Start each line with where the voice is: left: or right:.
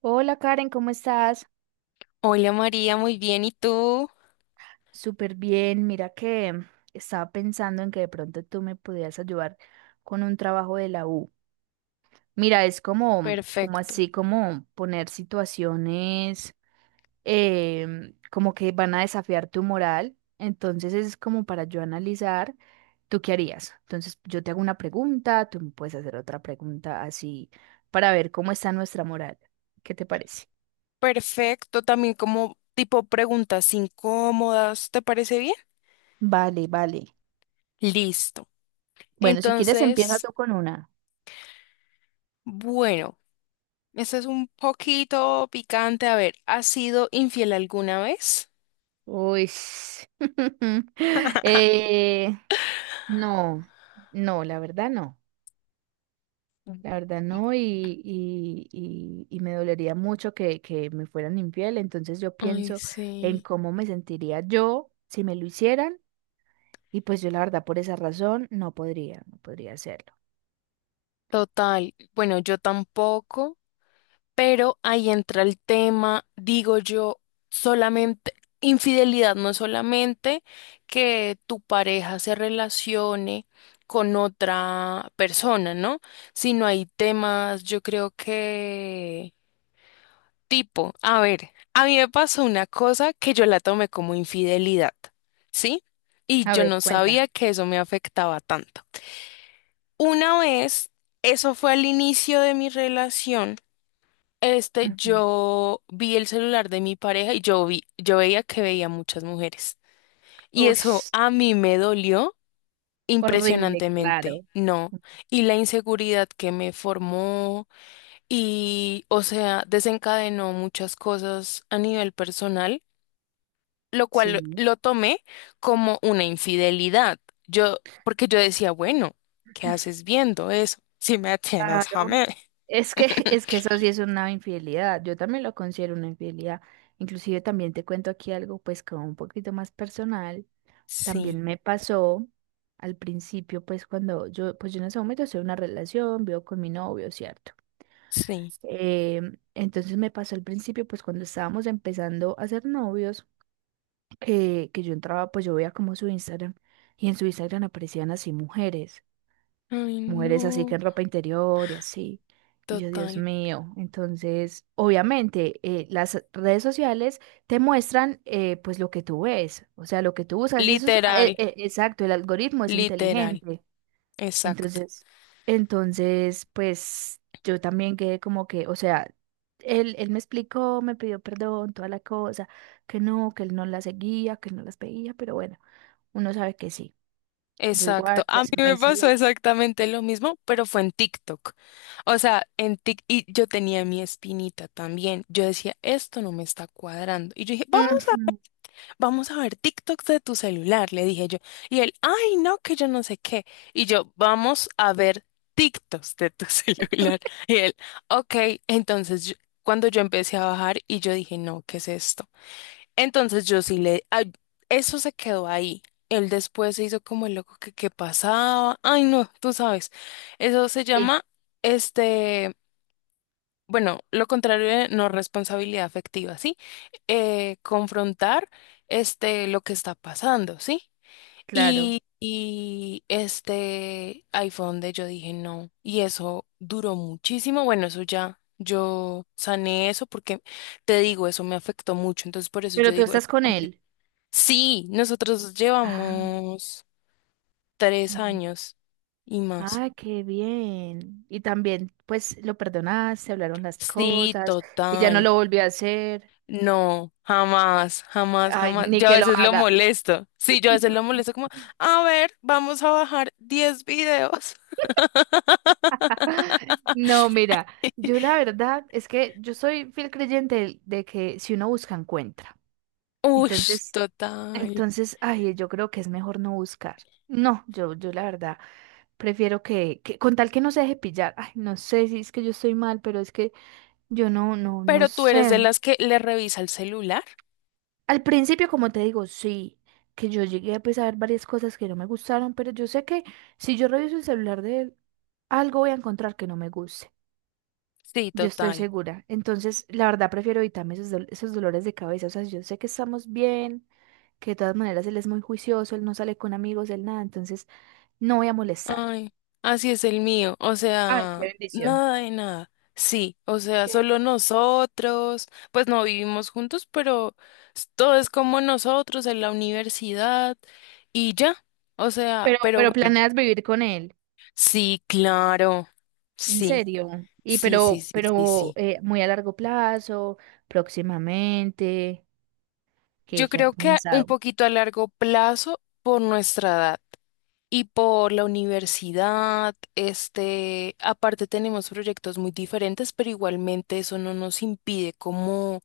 right: Hola Karen, ¿cómo estás?
left: Hola María, muy bien. ¿Y tú?
right: Súper bien. Mira que estaba pensando en que de pronto tú me pudieras ayudar con un trabajo de la U. Mira, es como, como
left: Perfecto.
right: así, como poner situaciones como que van a desafiar tu moral. Entonces es como para yo analizar, ¿tú qué harías? Entonces yo te hago una pregunta, tú me puedes hacer otra pregunta así para ver cómo está nuestra moral. ¿Qué te parece?
left: Perfecto. También como tipo preguntas incómodas, ¿te parece bien?
right: Vale, vale.
left: Listo.
right: Bueno, si quieres empieza
left: Entonces,
right: tú con una.
left: bueno, este es un poquito picante. A ver, ¿has sido infiel alguna vez?
right: Uy. Eh, no, no, la verdad no. La verdad no, y me dolería mucho que me fueran infiel. Entonces yo
left: Ay,
right: pienso en
left: sí.
right: cómo me sentiría yo si me lo hicieran. Y pues yo la verdad por esa razón no podría, no podría hacerlo.
left: Total. Bueno, yo tampoco. Pero ahí entra el tema, digo yo, solamente, infidelidad no es solamente que tu pareja se relacione con otra persona, ¿no? Sino hay temas, yo creo que tipo, a ver, a mí me pasó una cosa que yo la tomé como infidelidad, ¿sí? Y
right: A
left: yo
right: ver,
left: no
right: cuenta.
left: sabía que eso me afectaba tanto. Una vez, eso fue al inicio de mi relación. Este,
right: Ujú.
left: yo vi el celular de mi pareja y yo veía que veía muchas mujeres. Y eso
right: Ush,
left: a mí me dolió
right: horrible,
left: impresionantemente,
right: claro.
left: no. Y la inseguridad que me formó y, o sea, desencadenó muchas cosas a nivel personal, lo cual lo,
right: Sí.
left: lo tomé como una infidelidad. Yo, porque yo decía, bueno, ¿qué haces viendo eso? Si me tienes,
right: Claro.
left: jamé.
right: Es que, es que eso sí es una infidelidad. Yo también lo considero una infidelidad. Inclusive también te cuento aquí algo pues como un poquito más personal.
left: Sí,
right: También me pasó al principio pues cuando yo, pues yo en ese momento estoy en una relación, vivo con mi novio, ¿cierto?
left: sí.
right: Eh, entonces me pasó al principio pues cuando estábamos empezando a ser novios, que yo entraba pues yo veía como su Instagram y en su Instagram aparecían así mujeres
left: Ay,
right: mujeres así que
left: no,
right: en ropa interior y así. Y yo, Dios
left: total.
right: mío, entonces, obviamente, las redes sociales te muestran pues lo que tú ves, o sea, lo que tú buscas, eso es,
left: Literal,
right: exacto, el algoritmo es
left: literal,
right: inteligente.
left: exacto,
right: Entonces, entonces, pues yo también quedé como que, o sea, él me explicó, me pidió perdón, toda la cosa, que no, que él no las seguía, que no las veía, pero bueno, uno sabe que sí. Yo
left: exacto.
right: igual,
left: A mí
right: pues me
left: me
right: hice la...
left: pasó exactamente lo mismo, pero fue en TikTok. O sea, en TikTok, y yo tenía mi espinita también. Yo decía, esto no me está cuadrando. Y yo dije, vamos a, ver,
right: Ujú,
left: vamos a ver TikToks de tu celular, le dije yo. Y él, ay, no, que yo no sé qué. Y yo, vamos a ver TikToks de tu celular. Y él, ok, entonces cuando yo empecé a bajar y yo dije, no, ¿qué es esto? Entonces yo sí le... ay, eso se quedó ahí. Él después se hizo como el loco que qué pasaba. Ay, no, tú sabes. Eso se
right: sí,
left: llama, este, bueno, lo contrario de no responsabilidad afectiva, ¿sí? Confrontar, este, lo que está pasando, ¿sí?
right: claro.
left: Y este, ahí fue donde yo dije no. Y eso duró muchísimo. Bueno, eso ya, yo sané eso porque te digo, eso me afectó mucho. Entonces, por eso yo
right: Pero tú
left: digo,
right: estás con él.
left: sí, nosotros
right: Ah,
left: llevamos tres
right: también.
left: años y más.
right: Ah, qué bien. Y también, pues, lo perdonaste, hablaron las
left: Sí,
right: cosas y ya no
left: total.
right: lo volvió a hacer.
left: No, jamás, jamás,
right: Ay,
left: jamás.
right: ni
left: Yo a
right: que lo
left: veces lo
right: haga.
left: molesto. Sí, yo a veces lo molesto como, a ver, vamos a bajar 10 videos.
right: No, mira, yo la verdad es que yo soy fiel creyente de que si uno busca, encuentra.
left: Uy,
right: Entonces,
left: total.
right: entonces, ay, yo creo que es mejor no buscar. No, yo la verdad prefiero que con tal que no se deje pillar. Ay, no sé si es que yo estoy mal, pero es que yo no, no, no
left: Pero tú eres
right: sé.
left: de las que le revisa el celular.
right: Al principio, como te digo, sí, que yo llegué pues, a ver varias cosas que no me gustaron, pero yo sé que si yo reviso el celular de él, algo voy a encontrar que no me guste.
left: Sí,
right: Yo estoy
left: total.
right: segura. Entonces, la verdad, prefiero evitarme esos, esos dolores de cabeza. O sea, yo sé que estamos bien, que de todas maneras él es muy juicioso, él no sale con amigos, él nada, entonces no voy a molestar.
left: Ay, así es el mío, o
right: Ay, qué
left: sea,
right: bendición.
left: nada de nada. Sí, o sea,
right: ¿Qué? Bendición.
left: solo nosotros, pues no vivimos juntos, pero todo es como nosotros en la universidad y ya, o sea, pero
right: Pero
left: bueno,
right: planeas vivir con él,
left: sí, claro,
right: en
left: sí,
right: serio. Y
left: sí, sí, sí, sí,
right: pero
left: sí.
right: muy a largo plazo, próximamente.
left: Yo
right: ¿Qué, qué ha
left: creo que un
right: pensado?
left: poquito a largo plazo por nuestra edad. Y por la universidad, este, aparte tenemos proyectos muy diferentes, pero igualmente eso no nos impide como,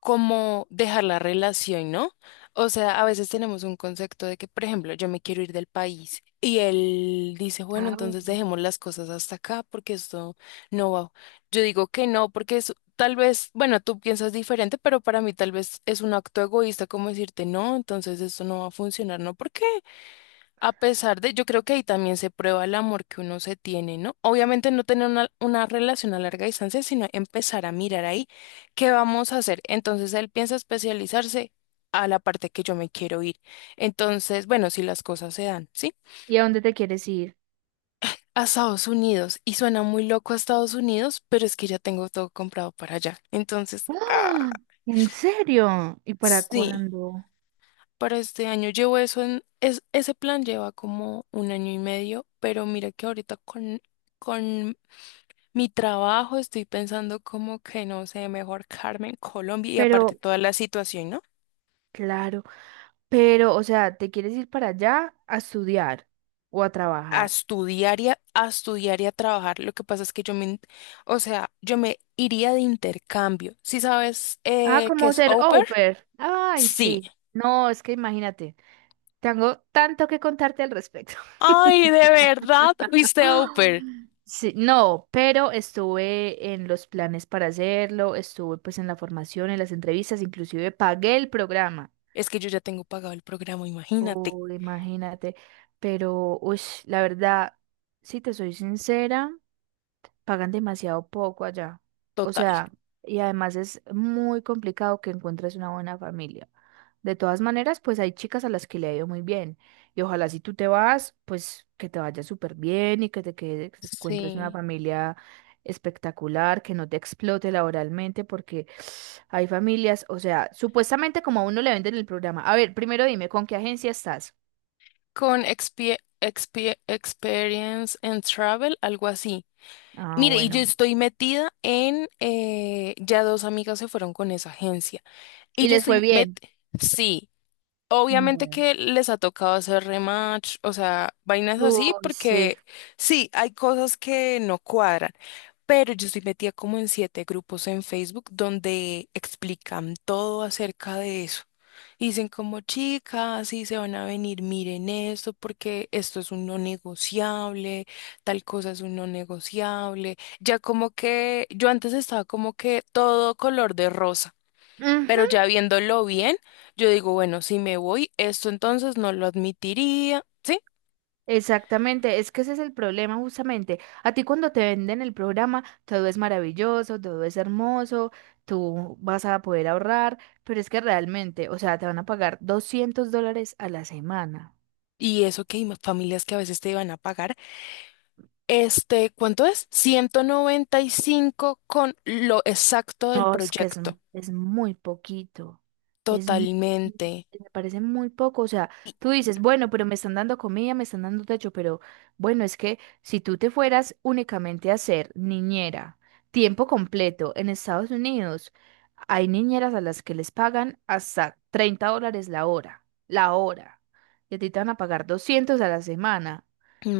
left: como dejar la relación, ¿no? O sea, a veces tenemos un concepto de que, por ejemplo, yo me quiero ir del país y él dice, bueno,
right: Ah.
left: entonces dejemos las cosas hasta acá porque esto no va. Yo digo que no, porque es, tal vez, bueno, tú piensas diferente, pero para mí tal vez es un acto egoísta como decirte, no, entonces esto no va a funcionar, ¿no? ¿Por qué? A pesar de, yo creo que ahí también se prueba el amor que uno se tiene, ¿no? Obviamente no tener una relación a larga distancia, sino empezar a mirar ahí qué vamos a hacer. Entonces él piensa especializarse a la parte que yo me quiero ir. Entonces, bueno, si las cosas se dan, ¿sí?
right: ¿Y a dónde te quieres ir?
left: A Estados Unidos. Y suena muy loco a Estados Unidos, pero es que ya tengo todo comprado para allá. Entonces, ah,
right: ¡Ah! ¿En serio? ¿Y para
left: sí.
right: cuándo?
left: Para este año llevo eso en, es, ese plan lleva como un año y medio, pero mira que ahorita con mi trabajo, estoy pensando como que, no sé, mejor Carmen, Colombia y aparte
right: Pero,
left: toda la situación, ¿no?
right: claro, pero, o sea, ¿te quieres ir para allá a estudiar o a
left: A
right: trabajar?
left: estudiar y a estudiar y a trabajar. Lo que pasa es que o sea, yo me iría de intercambio. ¿Sí sabes
right: Ah,
left: qué
right: como
left: es
right: ser
left: au pair?
right: au pair. Ay,
left: Sí.
right: sí. No, es que imagínate, tengo tanto que contarte al respecto.
left: Ay, ¿de verdad fuiste au pair?
right: Sí, no, pero estuve en los planes para hacerlo, estuve pues en la formación, en las entrevistas, inclusive pagué el programa.
left: Es que yo ya tengo pagado el programa, imagínate.
right: Oh, imagínate. Pero, uy, la verdad, si te soy sincera, pagan demasiado poco allá. O
left: Total.
right: sea, y además es muy complicado que encuentres una buena familia. De todas maneras, pues hay chicas a las que le ha ido muy bien. Y ojalá si tú te vas, pues que te vaya súper bien y que que te encuentres una
left: Sí.
right: familia espectacular, que no te explote laboralmente, porque hay familias, o sea, supuestamente como a uno le venden el programa. A ver, primero dime, ¿con qué agencia estás?
left: Con Experience and Travel, algo así.
right: Ah,
left: Mire, y yo
right: bueno.
left: estoy metida ya dos amigas se fueron con esa agencia. Y
right: Y
left: yo
right: les fue
left: estoy met,
right: bien.
left: sí, obviamente
right: Bueno.
left: que les ha tocado hacer rematch, o sea, vainas así,
right: Uy, sí.
left: porque sí, hay cosas que no cuadran, pero yo estoy metida como en 7 grupos en Facebook donde explican todo acerca de eso. Y dicen como chicas, sí se van a venir, miren esto, porque esto es un no negociable, tal cosa es un no negociable. Ya como que yo antes estaba como que todo color de rosa.
right: Ujú,
left: Pero ya viéndolo bien, yo digo, bueno, si me voy, esto entonces no lo admitiría, ¿sí?
right: exactamente, es que ese es el problema justamente. A ti cuando te venden el programa, todo es maravilloso, todo es hermoso, tú vas a poder ahorrar, pero es que realmente, o sea, te van a pagar $200 a la semana.
left: Y eso que hay familias que a veces te iban a pagar. Este, ¿cuánto es? 195 con lo exacto del
right: No, es que es,
left: proyecto.
right: es muy poquito. Es,
left: Totalmente.
right: me parece muy poco. O sea,
left: Y-
right: tú dices, bueno, pero me están dando comida, me están dando techo, pero bueno, es que si tú te fueras únicamente a ser niñera, tiempo completo en Estados Unidos, hay niñeras a las que les pagan hasta $30 la hora, la hora. Y a ti te van a pagar 200 a la semana.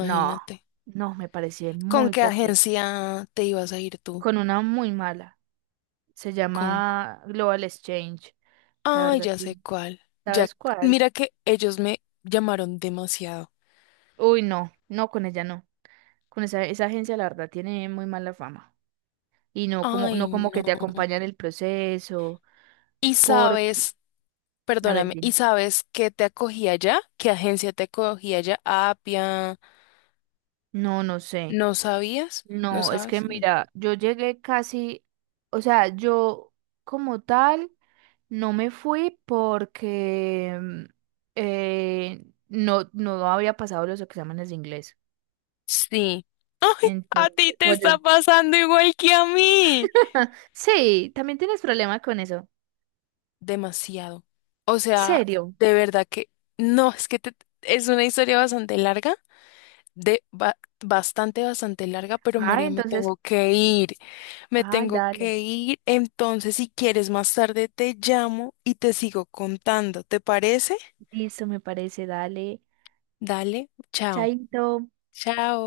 right: No, no, me parece
left: ¿Con
right: muy
left: qué
right: poquito.
left: agencia te ibas a ir tú?
right: Con una muy mala. Se
left: Con... cu-
right: llama Global Exchange. La
left: Ay,
right: verdad,
left: ya
right: sí.
left: sé cuál. Ya,
right: ¿Sabes cuál?
left: mira que ellos me llamaron demasiado.
right: Uy, no, no, con ella no. Con esa, esa agencia, la verdad, tiene muy mala fama. Y no como,
left: Ay,
right: no como
left: no.
right: que te acompañan el proceso.
left: Y
right: Porque,
left: sabes,
right: a ver,
left: perdóname, ¿y
right: dime.
left: sabes qué te acogía allá? ¿Qué agencia te acogía allá? Apia,
right: No, no sé.
left: ¿no sabías? ¿No
right: No, es que
left: sabes? Mm.
right: mira, yo llegué casi, o sea, yo como tal no me fui porque no, no había pasado los exámenes de inglés.
left: Sí, a ti
right: Entonces,
left: te está
right: oye,
left: pasando igual que a mí.
right: sí, también tienes problema con eso.
left: Demasiado. O sea,
right: ¿Serio?
left: de verdad que no, es que es una historia bastante larga, de ba- bastante, bastante larga, pero
right: Ah,
left: María, me
right: entonces,
left: tengo que ir, me
right: ay,
left: tengo
right: dale.
left: que ir. Entonces, si quieres más tarde te llamo y te sigo contando, ¿te parece?
right: Listo, me parece, dale.
left: Dale, chao.
right: Chaito.
left: Chao.